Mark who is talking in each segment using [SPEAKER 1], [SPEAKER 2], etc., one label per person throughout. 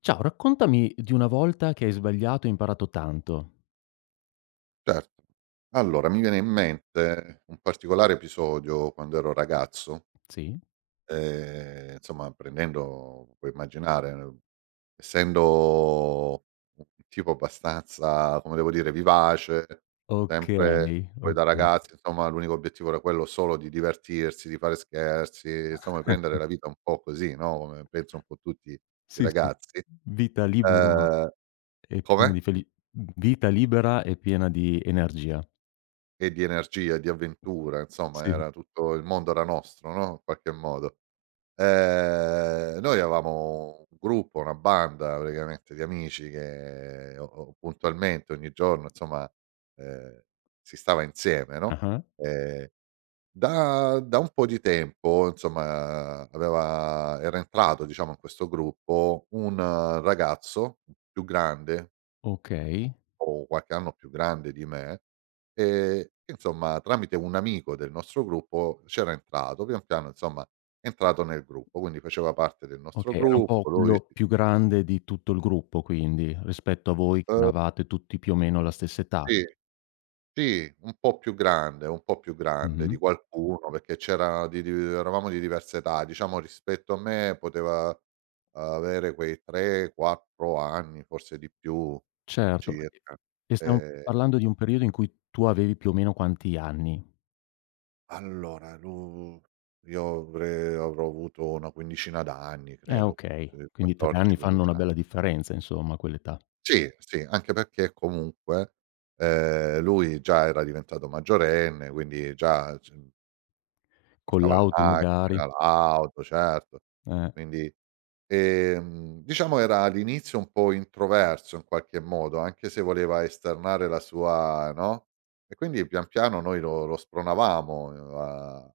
[SPEAKER 1] Ciao, raccontami di una volta che hai sbagliato e imparato tanto.
[SPEAKER 2] Certo. Allora, mi viene in mente un particolare episodio quando ero ragazzo,
[SPEAKER 1] Sì?
[SPEAKER 2] insomma prendendo puoi immaginare, essendo un tipo abbastanza, come devo dire, vivace, sempre
[SPEAKER 1] Okay,
[SPEAKER 2] poi da
[SPEAKER 1] okay.
[SPEAKER 2] ragazzi insomma l'unico obiettivo era quello solo di divertirsi, di fare scherzi, insomma prendere la vita un po' così, no, come penso un po' tutti i
[SPEAKER 1] Sì, sì,
[SPEAKER 2] ragazzi.
[SPEAKER 1] vita libera
[SPEAKER 2] Ehm
[SPEAKER 1] e piena
[SPEAKER 2] come?
[SPEAKER 1] di feli vita libera e piena di energia.
[SPEAKER 2] E di energia e di avventura, insomma
[SPEAKER 1] Sì.
[SPEAKER 2] era tutto il mondo era nostro, no, in qualche modo. Noi avevamo un gruppo, una banda praticamente di amici che o puntualmente ogni giorno insomma, ehm, si stava insieme, no,
[SPEAKER 1] Ah-ah.
[SPEAKER 2] ehm, da un po' di tempo insomma aveva era entrato diciamo in questo gruppo un ragazzo più grande
[SPEAKER 1] Okay,
[SPEAKER 2] o qualche anno più grande di me, insomma tramite un amico del nostro gruppo c'era entrato, pian piano insomma è entrato nel gruppo, quindi faceva parte del nostro
[SPEAKER 1] okay, era un po'
[SPEAKER 2] gruppo, lui
[SPEAKER 1] quello
[SPEAKER 2] s
[SPEAKER 1] più grande di tutto il gruppo quindi, rispetto a voi che eravate tutti più o meno alla stessa età.
[SPEAKER 2] sì, sì, un po' più grande, un po' più grande
[SPEAKER 1] Mh-mh.
[SPEAKER 2] di qualcuno, perché c'era di eravamo di diverse età, diciamo rispetto a me poteva avere quei 3, 4 anni, forse di più
[SPEAKER 1] Certo, e
[SPEAKER 2] circa.
[SPEAKER 1] e stiamo
[SPEAKER 2] Ehm
[SPEAKER 1] parlando di un periodo in cui tu avevi più o meno quanti anni?
[SPEAKER 2] Allora, lu io avrei avrò avuto una quindicina d'anni credo,
[SPEAKER 1] Okay.
[SPEAKER 2] sì,
[SPEAKER 1] Quindi 3
[SPEAKER 2] 14,
[SPEAKER 1] anni fanno
[SPEAKER 2] 15
[SPEAKER 1] una
[SPEAKER 2] anni.
[SPEAKER 1] bella differenza insomma a quell'età.
[SPEAKER 2] Sì, sì, anche perché comunque, lui già era diventato maggiorenne, quindi già c
[SPEAKER 1] Con
[SPEAKER 2] portava la
[SPEAKER 1] l'auto magari.
[SPEAKER 2] macchina, l'auto, certo.
[SPEAKER 1] Eh,
[SPEAKER 2] Quindi, diciamo era all'inizio un po' introverso in qualche modo, anche se voleva esternare la sua, no, e quindi pian piano noi lo spronavamo, a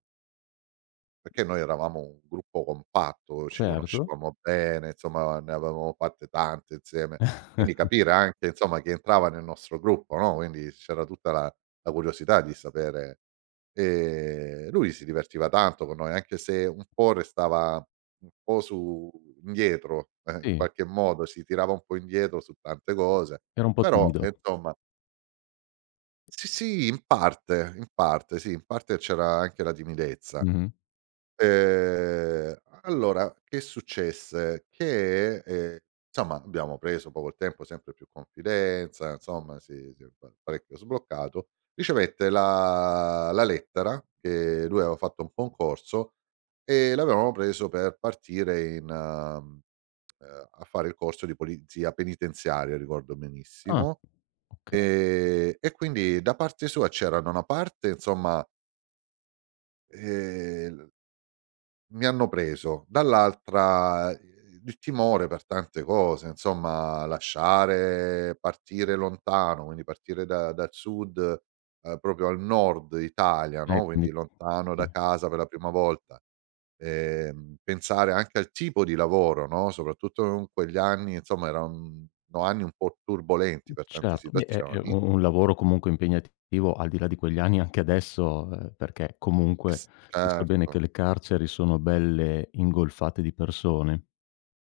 [SPEAKER 2] perché noi eravamo un gruppo compatto, ci
[SPEAKER 1] certo.
[SPEAKER 2] conoscevamo bene, insomma ne avevamo fatte tante insieme. Quindi capire anche insomma chi entrava nel nostro gruppo, no, quindi c'era tutta la curiosità di sapere, e lui si divertiva tanto con noi, anche se un po' restava un po' su indietro, in
[SPEAKER 1] Sì,
[SPEAKER 2] qualche modo si tirava un po' indietro su tante cose,
[SPEAKER 1] era un po'
[SPEAKER 2] però,
[SPEAKER 1] timido.
[SPEAKER 2] insomma sì, sì, in parte sì, in parte c'era anche la timidezza.
[SPEAKER 1] Mh-mh.
[SPEAKER 2] Ehm, allora che successe? Che, insomma abbiamo preso poi col tempo sempre più confidenza, insomma si è pa parecchio sbloccato. Ricevette la lettera che lui aveva fatto un concorso e l'avevamo preso per partire in a fare il corso di polizia penitenziaria, ricordo
[SPEAKER 1] Ah,
[SPEAKER 2] benissimo.
[SPEAKER 1] okay.
[SPEAKER 2] E quindi da parte sua c'erano una parte insomma, ehm mi hanno preso, dall'altra, il timore per tante cose, insomma lasciare partire lontano, quindi partire da dal sud, proprio al nord Italia, no,
[SPEAKER 1] Quindi
[SPEAKER 2] quindi lontano da
[SPEAKER 1] sì.
[SPEAKER 2] casa per la prima volta, pensare anche al tipo di lavoro, no, soprattutto in quegli anni, insomma erano anni un po' turbolenti per tante
[SPEAKER 1] Certo. Beh, è
[SPEAKER 2] situazioni.
[SPEAKER 1] un lavoro comunque impegnativo al di là di quegli anni anche adesso, perché comunque
[SPEAKER 2] Es
[SPEAKER 1] si sa bene
[SPEAKER 2] certo.
[SPEAKER 1] che le carceri sono belle ingolfate di persone.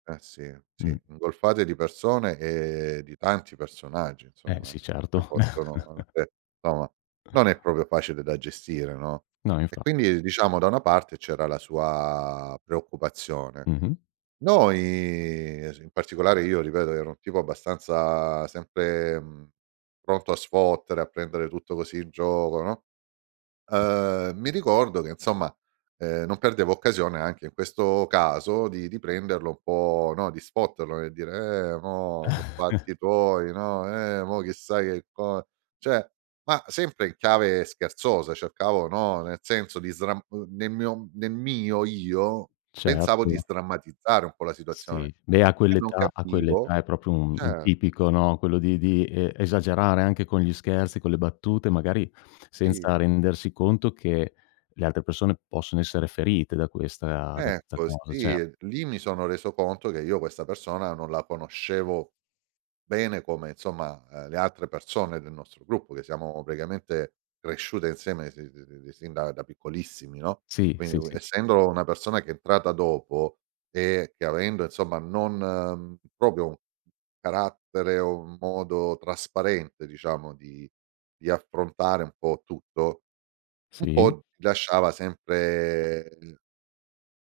[SPEAKER 2] Eh sì,
[SPEAKER 1] Mh.
[SPEAKER 2] sì, ingolfate di persone e di tanti personaggi
[SPEAKER 1] Eh
[SPEAKER 2] insomma
[SPEAKER 1] sì,
[SPEAKER 2] che
[SPEAKER 1] certo.
[SPEAKER 2] possono anche insomma, non è proprio facile da gestire, no,
[SPEAKER 1] No,
[SPEAKER 2] e
[SPEAKER 1] infa
[SPEAKER 2] quindi diciamo da una parte c'era la sua preoccupazione.
[SPEAKER 1] mh-mh.
[SPEAKER 2] Noi, s in particolare io ripeto ero un tipo abbastanza sempre, pronto a sfottere, a prendere tutto così in gioco, no. Mi ricordo che insomma, non perdevo occasione anche in questo caso di prenderlo un po', no, di spotterlo e dire: mo so' fatti tuoi, no, mo chissà che co" cioè, ma sempre in chiave scherzosa, cercavo, no, nel senso di sdram nel mio io, pensavo
[SPEAKER 1] Certo.
[SPEAKER 2] di sdrammatizzare un po' la situazione
[SPEAKER 1] Sì, beh a
[SPEAKER 2] e non
[SPEAKER 1] quell'età a
[SPEAKER 2] capivo
[SPEAKER 1] quell'età è proprio un
[SPEAKER 2] cer
[SPEAKER 1] tipico, no, quello di esagerare anche con gli scherzi, con le battute, magari senza
[SPEAKER 2] sì,
[SPEAKER 1] rendersi conto che le altre persone possono essere ferite da questa
[SPEAKER 2] ecco,
[SPEAKER 1] cosa. Cer
[SPEAKER 2] sì, lì mi sono reso conto che io questa persona non la conoscevo bene come insomma, le altre persone del nostro gruppo, che siamo praticamente cresciute insieme sin da piccolissimi, no,
[SPEAKER 1] Sì,
[SPEAKER 2] quindi
[SPEAKER 1] sì,
[SPEAKER 2] u
[SPEAKER 1] sì.
[SPEAKER 2] essendo una persona che è entrata dopo e che avendo insomma non, proprio un carattere o un modo trasparente diciamo di affrontare un po' tutto, un
[SPEAKER 1] Sì?
[SPEAKER 2] po' ti lasciava sempre.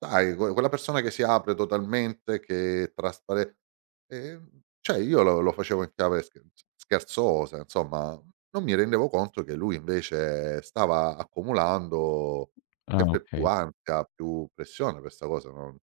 [SPEAKER 2] Sai, que quella persona che si apre totalmente, che è traspare, ehm, cioè io lo facevo in chiave scherzosa, insomma, non mi rendevo conto che lui invece stava accumulando
[SPEAKER 1] Ah
[SPEAKER 2] sempre più
[SPEAKER 1] okay.
[SPEAKER 2] ansia, più pressione, questa cosa non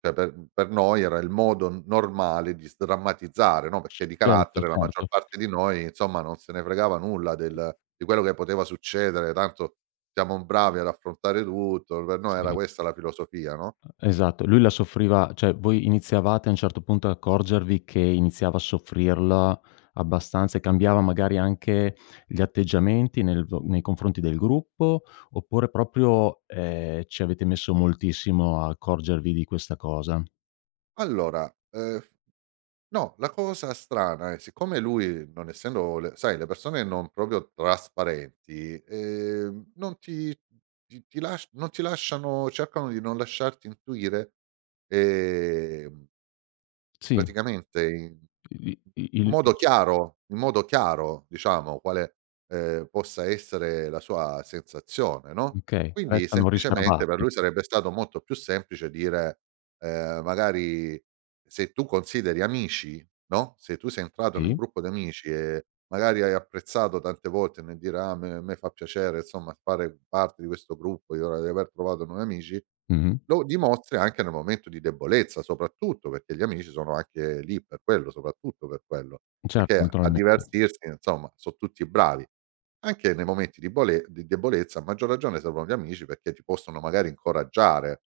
[SPEAKER 2] cioè per noi era il modo normale di sdrammatizzare, no, perché di
[SPEAKER 1] Certo,
[SPEAKER 2] carattere la maggior
[SPEAKER 1] certo.
[SPEAKER 2] parte di noi, insomma, non se ne fregava nulla del di quello che poteva succedere, tanto siamo bravi ad affrontare tutto, per noi era
[SPEAKER 1] Sì.
[SPEAKER 2] questa la filosofia, no,
[SPEAKER 1] Esatto, lui la soffriva, cioè voi iniziavate a un certo punto ad accorgervi che iniziava a soffrirla abbastanza e cambiava magari anche gli atteggiamenti nel v nei confronti del gruppo, oppure proprio, ci avete messo moltissimo a accorgervi di questa cosa?
[SPEAKER 2] allora, f no, la cosa strana è siccome lui non essendo le sai le persone non proprio trasparenti, non ti ti ti lasc non ti lasciano cercano di non lasciarti intuire, ehm
[SPEAKER 1] Sì,
[SPEAKER 2] praticamente in
[SPEAKER 1] i i
[SPEAKER 2] in
[SPEAKER 1] il
[SPEAKER 2] modo
[SPEAKER 1] c
[SPEAKER 2] chiaro in modo chiaro diciamo quale, possa essere la sua sensazione, no,
[SPEAKER 1] okay,
[SPEAKER 2] quindi
[SPEAKER 1] restano
[SPEAKER 2] semplicemente per
[SPEAKER 1] riservati.
[SPEAKER 2] lui sarebbe stato molto più semplice dire, magari se tu consideri amici, no, se tu sei entrato in un
[SPEAKER 1] Sì,
[SPEAKER 2] gruppo di amici e magari hai apprezzato tante volte nel dire: "Ah, a me fa piacere insomma fare parte di questo gruppo, io di aver trovato nuovi amici".
[SPEAKER 1] mh-mh.
[SPEAKER 2] Lo dimostri anche nel momento di debolezza, soprattutto perché gli amici sono anche lì per quello, soprattutto per quello,
[SPEAKER 1] Certo,
[SPEAKER 2] perché a
[SPEAKER 1] naturalmente.
[SPEAKER 2] divertirsi insomma so' tutti bravi. Anche nei momenti di bole di debolezza a maggior ragione servono gli amici perché ti possono magari incoraggiare,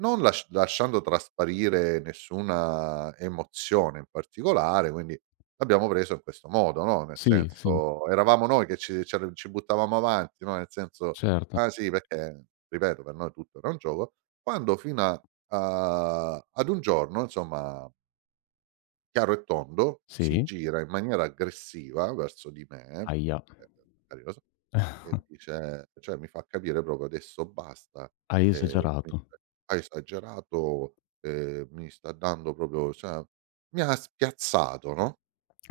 [SPEAKER 2] non lasc lasciando trasparire nessuna emozione in particolare, quindi l'abbiamo preso in questo modo, no, nel
[SPEAKER 1] Sì, sì,
[SPEAKER 2] senso eravamo noi che ci buttavamo avanti, no, nel senso:
[SPEAKER 1] certo.
[SPEAKER 2] "Ah sì", perché ripeto per noi tutto era un gioco, quando fino a a ad un giorno insomma, chiaro e tondo, si
[SPEAKER 1] Sì.
[SPEAKER 2] gira in maniera aggressiva verso di me,
[SPEAKER 1] Ahia.
[SPEAKER 2] magari lo so, e dice cioè mi fa capire proprio: "Adesso basta,
[SPEAKER 1] Hai
[SPEAKER 2] ehm, mi
[SPEAKER 1] esagerato.
[SPEAKER 2] ha esagerato, mi sta dando proprio" cioè mi ha spiazzato, no,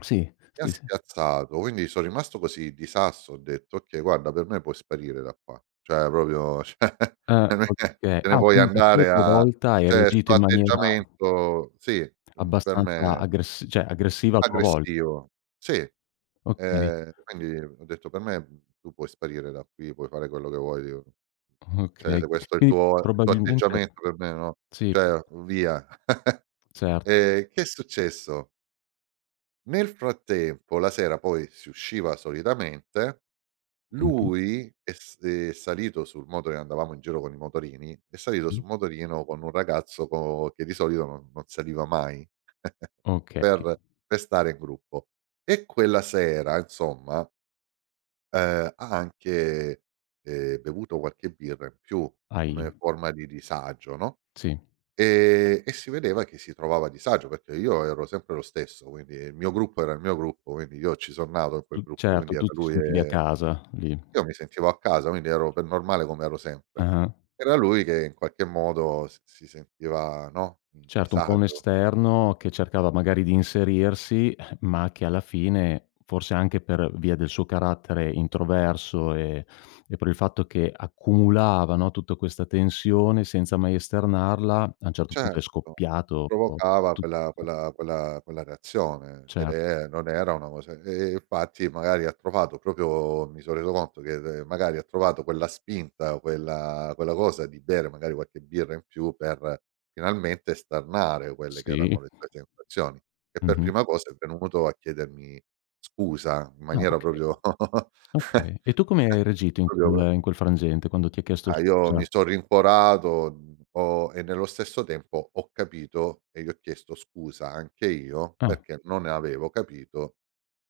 [SPEAKER 1] Sì,
[SPEAKER 2] mi ha
[SPEAKER 1] sì, sì.
[SPEAKER 2] spiazzato. Quindi son rimasto così di sasso, ho detto: "Okay, guarda per me puoi sparire da qua, cioè proprio cioè
[SPEAKER 1] Ah,
[SPEAKER 2] non è che
[SPEAKER 1] okay.
[SPEAKER 2] te ne
[SPEAKER 1] Ah,
[SPEAKER 2] puoi
[SPEAKER 1] quindi tu a
[SPEAKER 2] andare
[SPEAKER 1] tua
[SPEAKER 2] a"
[SPEAKER 1] volta hai
[SPEAKER 2] cioè
[SPEAKER 1] reagito
[SPEAKER 2] 'sto
[SPEAKER 1] in maniera
[SPEAKER 2] atteggiamento sì, per
[SPEAKER 1] abbastanza
[SPEAKER 2] me
[SPEAKER 1] aggress cioè aggressiva a tua volta.
[SPEAKER 2] aggressivo. Sì.
[SPEAKER 1] Okay,
[SPEAKER 2] Quindi ho detto: "Per me, tu puoi sparire da qui, puoi fare quello che vuoi, io cioè
[SPEAKER 1] okay.
[SPEAKER 2] se questo è
[SPEAKER 1] Quindi
[SPEAKER 2] il tuo
[SPEAKER 1] probabilmente
[SPEAKER 2] atteggiamento per me no,
[SPEAKER 1] sì,
[SPEAKER 2] cioè via".
[SPEAKER 1] certo.
[SPEAKER 2] Che è successo? Nel frattempo la sera poi si usciva solitamente,
[SPEAKER 1] Mh-mh,
[SPEAKER 2] lui è salito sul moto che andavamo in giro con i motorini, è salito
[SPEAKER 1] sì.
[SPEAKER 2] sul motorino con un ragazzo co che di solito non saliva mai
[SPEAKER 1] Okay.
[SPEAKER 2] per per stare in gruppo. E quella sera insomma, ha anche, bevuto qualche birra in più come
[SPEAKER 1] Ahia,
[SPEAKER 2] forma di disagio, no,
[SPEAKER 1] sì.
[SPEAKER 2] e si vedeva che si trovava a disagio, perché io ero sempre lo stesso, quindi il mio gruppo era il mio gruppo, quindi io ci son nato in
[SPEAKER 1] Tu
[SPEAKER 2] quel gruppo, quindi
[SPEAKER 1] certo,
[SPEAKER 2] era
[SPEAKER 1] tu ti
[SPEAKER 2] lui
[SPEAKER 1] sentivi a
[SPEAKER 2] e
[SPEAKER 1] casa lì.
[SPEAKER 2] io mi sentivo a casa, quindi ero per normale come ero sempre.
[SPEAKER 1] Ah-ah.
[SPEAKER 2] Era lui che in qualche modo s si sentiva, no, in
[SPEAKER 1] Certo, un po' un
[SPEAKER 2] disagio.
[SPEAKER 1] esterno che cercava magari di inserirsi, ma che alla fine, forse anche per via del suo carattere introverso e per il fatto che accumulava, no, tutta questa tensione senza mai esternarla, a un certo punto è
[SPEAKER 2] Certo,
[SPEAKER 1] scoppiato. Tu
[SPEAKER 2] provocava quella reazione ed
[SPEAKER 1] Certo,
[SPEAKER 2] è non era una cosa e infatti magari ha trovato proprio mi son reso conto che d magari ha trovato quella spinta, quella cosa di bere magari qualche birra in più per finalmente esternare quelle che
[SPEAKER 1] sì.
[SPEAKER 2] erano le sue sensazioni. E per
[SPEAKER 1] Mh-mh.
[SPEAKER 2] prima cosa è venuto a chiedermi scusa in
[SPEAKER 1] Ah,
[SPEAKER 2] maniera
[SPEAKER 1] okay,
[SPEAKER 2] proprio
[SPEAKER 1] okay. E tu come hai reagito in
[SPEAKER 2] proprio
[SPEAKER 1] quel in quel frangente, quando ti ha chiesto
[SPEAKER 2] ah, io mi
[SPEAKER 1] scusa?
[SPEAKER 2] son rincuorato, ho e nello stesso tempo ho capito e gli ho chiesto scusa anche io,
[SPEAKER 1] Ah,
[SPEAKER 2] perché non avevo capito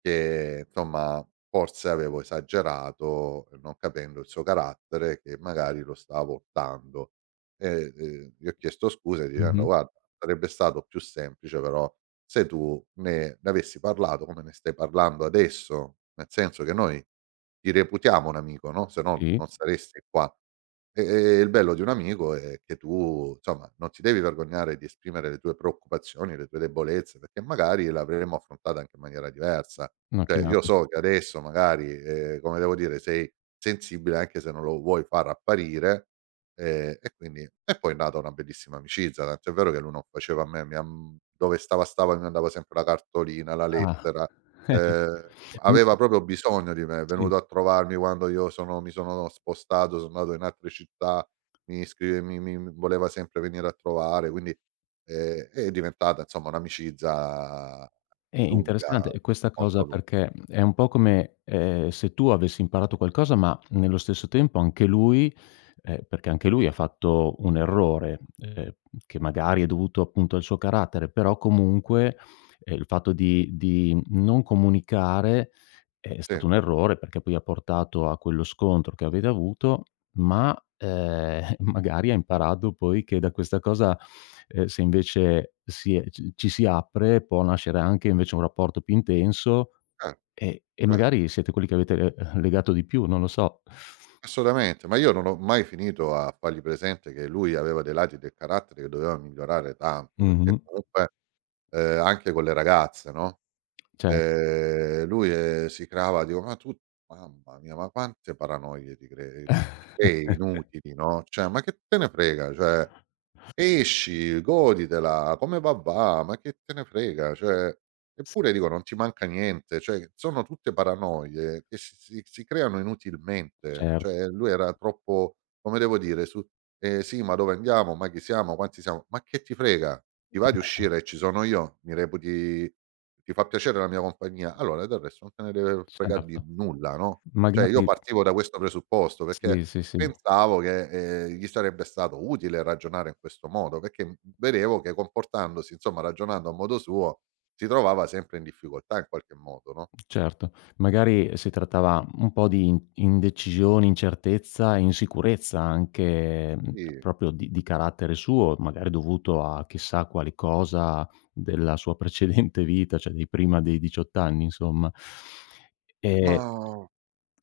[SPEAKER 2] che, insomma, forse avevo esagerato, non capendo il suo carattere, che magari lo stavo urtando. E, gli ho chiesto scusa dicendo:
[SPEAKER 1] mh-mh,
[SPEAKER 2] "Guarda, sarebbe stato più semplice però se tu ne avessi parlato come ne stai parlando adesso, nel senso che noi ti reputiamo un amico, no, se no
[SPEAKER 1] sì,
[SPEAKER 2] non saresti qua". E il bello di un amico è che tu, insomma, non ti devi vergognare di esprimere le tue preoccupazioni, le tue debolezze, perché magari l'avremmo affrontata anche in maniera diversa.
[SPEAKER 1] no,
[SPEAKER 2] Cioè,
[SPEAKER 1] chiaro.
[SPEAKER 2] io so che adesso magari, come devo dire, sei sensibile anche se non lo vuoi far apparire, e quindi e poi è nata una bellissima amicizia, tant'è vero che lui non faceva a me mi am dove stava, stava, mi mandava sempre la cartolina, la
[SPEAKER 1] Ah.
[SPEAKER 2] lettera. Ehm, aveva proprio bisogno di me, è
[SPEAKER 1] Sì.
[SPEAKER 2] venuto a trovarmi quando io sono mi sono spostato, sono andato in altre città, mi scrive mi mi mi voleva sempre venire a trovare, quindi, è diventata insomma un'amicizia
[SPEAKER 1] È
[SPEAKER 2] lunga,
[SPEAKER 1] interessante questa cosa
[SPEAKER 2] molto lunga.
[SPEAKER 1] perché è un po' come, se tu avessi imparato qualcosa, ma nello stesso tempo anche lui perché anche lui ha fatto un errore, che magari è dovuto appunto al suo carattere, però comunque, il fatto di non comunicare è
[SPEAKER 2] Sì,
[SPEAKER 1] stato un errore perché poi ha portato a quello scontro che avete avuto, ma, magari ha imparato poi che da questa cosa, se invece si è ci si apre, può nascere anche invece un rapporto più intenso
[SPEAKER 2] cer
[SPEAKER 1] e
[SPEAKER 2] cer
[SPEAKER 1] magari siete quelli che avete, legato di più, non lo so.
[SPEAKER 2] assolutamente, ma io non ho mai finito a fargli presente che lui aveva dei lati del carattere che doveva migliorare tanto, perché
[SPEAKER 1] Mh-mh.
[SPEAKER 2] comunque, anche con le ragazze, no?
[SPEAKER 1] Certo.
[SPEAKER 2] Si crava dico: "Ma tu mamma mia, ma quante paranoie ti crei inutili, no, cioè ma che te ne frega, cioè esci, goditela, come va va, ma che te ne frega, cioè
[SPEAKER 1] Sì,
[SPEAKER 2] eppure dico non ti manca niente, cioè sono tutte paranoie che si creano inutilmente".
[SPEAKER 1] certo.
[SPEAKER 2] Cioè lui era troppo, come devo dire, su: sì, ma dove andiamo? Ma chi siamo? Quanti siamo?" Ma che ti frega? Ti va di
[SPEAKER 1] Eh,
[SPEAKER 2] uscire e ci sono io? Mi reputi, ti fa piacere la mia compagnia? Allora del resto non te ne deve frega
[SPEAKER 1] certo.
[SPEAKER 2] di nulla, no, cioè io
[SPEAKER 1] Magari
[SPEAKER 2] partivo da questo presupposto, perché
[SPEAKER 1] sì, sì, sì.
[SPEAKER 2] pensavo che, gli sarebbe stato utile ragionare in questo modo, perché, vedevo che comportandosi, insomma, ragionando a modo suo, si trovava sempre in difficoltà in qualche modo, no,
[SPEAKER 1] Certo, magari si trattava un po' di in indecisione, incertezza e insicurezza anche,
[SPEAKER 2] sì.
[SPEAKER 1] proprio di carattere suo, magari dovuto a chissà quale cosa della sua precedente vita, cioè di prima dei 18 anni insomma.
[SPEAKER 2] Ma
[SPEAKER 1] Ehm,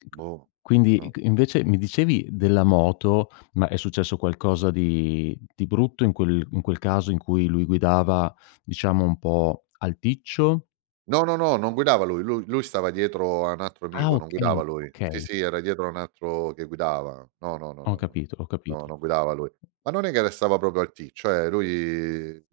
[SPEAKER 1] q
[SPEAKER 2] boh,
[SPEAKER 1] quindi
[SPEAKER 2] non
[SPEAKER 1] q
[SPEAKER 2] lo so.
[SPEAKER 1] Invece mi dicevi della moto, ma è successo qualcosa di brutto in quel caso in cui lui guidava, diciamo, un po' alticcio?
[SPEAKER 2] No, no, no, non guidava lui, lui stava dietro a un altro
[SPEAKER 1] Ah
[SPEAKER 2] amico, non guidava
[SPEAKER 1] okay,
[SPEAKER 2] lui. Sì,
[SPEAKER 1] okay.
[SPEAKER 2] sì, era dietro a un altro che guidava. No, no, no,
[SPEAKER 1] Ho
[SPEAKER 2] no, no.
[SPEAKER 1] capito, ho
[SPEAKER 2] No,
[SPEAKER 1] capito.
[SPEAKER 2] non guidava lui. Ma non è che restava proprio al T, cioè lui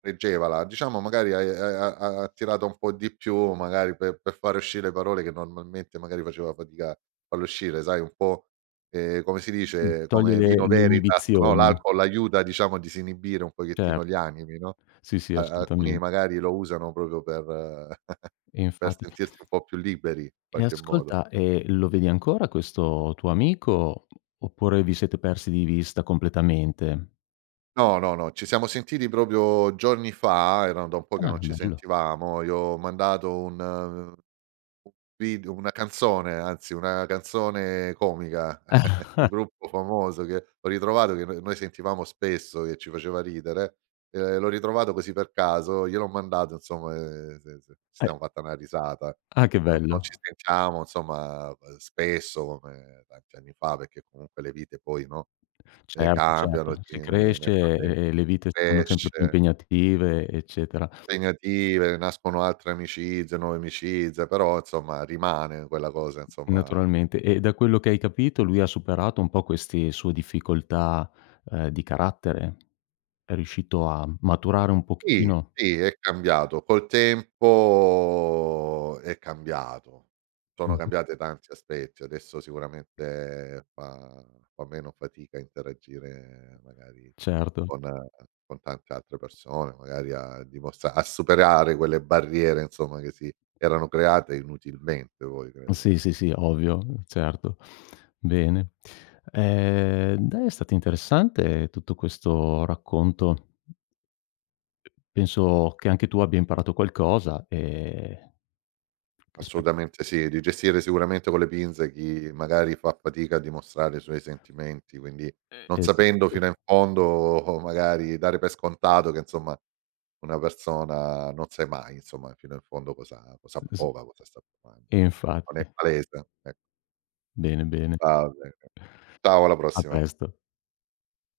[SPEAKER 2] reggevala, diciamo magari hai ha ha attirato un po' di più, magari per fare uscire parole che normalmente magari faceva fatica a farle uscire, sai un po', come si
[SPEAKER 1] Sì,
[SPEAKER 2] dice,
[SPEAKER 1] toglie
[SPEAKER 2] come
[SPEAKER 1] le
[SPEAKER 2] vino
[SPEAKER 1] le
[SPEAKER 2] Veritas, no,
[SPEAKER 1] inibizioni,
[SPEAKER 2] l'alcol aiuta diciamo a disinibire un pochettino gli
[SPEAKER 1] certo.
[SPEAKER 2] animi, no,
[SPEAKER 1] Sì, sì,
[SPEAKER 2] a alcuni
[SPEAKER 1] assolutamente.
[SPEAKER 2] magari lo usano proprio per
[SPEAKER 1] E
[SPEAKER 2] per
[SPEAKER 1] infatti.
[SPEAKER 2] sentirsi un po' più liberi in
[SPEAKER 1] E
[SPEAKER 2] qualche modo.
[SPEAKER 1] ascolta, e lo vedi ancora questo tuo amico, oppure vi siete persi di vista completamente?
[SPEAKER 2] No, no, no, ci siamo sentiti proprio giorni fa, erano da un po' che
[SPEAKER 1] Ah,
[SPEAKER 2] non ci
[SPEAKER 1] bello.
[SPEAKER 2] sentivamo, gli ho mandato un Vid una canzone, anzi una canzone comica di un gruppo famoso che ho ritrovato, che no noi sentivamo spesso, che ci faceva ridere, l'ho ritrovato così per caso, gliel'ho mandato insomma, se ci
[SPEAKER 1] Eh,
[SPEAKER 2] siamo fatta una risata.
[SPEAKER 1] ah, che
[SPEAKER 2] No, non ci
[SPEAKER 1] bello.
[SPEAKER 2] sentiamo insomma, spesso come tanti anni fa, perché comunque le vite poi, no,
[SPEAKER 1] Certo,
[SPEAKER 2] cambiano,
[SPEAKER 1] certo.
[SPEAKER 2] si
[SPEAKER 1] Si cresce
[SPEAKER 2] nel
[SPEAKER 1] e
[SPEAKER 2] frattem
[SPEAKER 1] e le vite saranno sempre più
[SPEAKER 2] cresce
[SPEAKER 1] impegnative, eccetera.
[SPEAKER 2] impegnative, nascono altre amicizie, nuove amicizie, però insomma rimane quella cosa insomma,
[SPEAKER 1] Naturalmente. E da quello che hai capito, lui ha superato un po' queste sue difficoltà, di carattere? È riuscito a maturare un
[SPEAKER 2] sì,
[SPEAKER 1] pochino.
[SPEAKER 2] sì è cambiato. Col tempo è cambiato. Sono
[SPEAKER 1] Mh-mh.
[SPEAKER 2] cambiate tanti aspetti. Adesso sicuramente fa meno fatica a interagire magari
[SPEAKER 1] Certo.
[SPEAKER 2] con con tante altre persone, magari a dimostra a superare quelle barriere insomma che si erano create inutilmente poi
[SPEAKER 1] Sì,
[SPEAKER 2] credo.
[SPEAKER 1] sì, sì, ovvio, certo. Bene. Dai, è stato interessante tutto questo racconto. Penso che anche tu abbia imparato qualcosa, spe
[SPEAKER 2] Assolutamente sì, di gestire sicuramente con le pinze chi magari fa fatica a dimostrare i suoi sentimenti, quindi non sapendo
[SPEAKER 1] esatto.
[SPEAKER 2] fino in fondo o magari dare per scontato che insomma una persona non sai mai insomma fino in fondo cosa
[SPEAKER 1] Es
[SPEAKER 2] prova, cosa sta provando.
[SPEAKER 1] E
[SPEAKER 2] Non è
[SPEAKER 1] infatti.
[SPEAKER 2] palese, ecco.
[SPEAKER 1] Bene, bene.
[SPEAKER 2] Va bene. Ciao alla
[SPEAKER 1] A
[SPEAKER 2] prossima.
[SPEAKER 1] presto.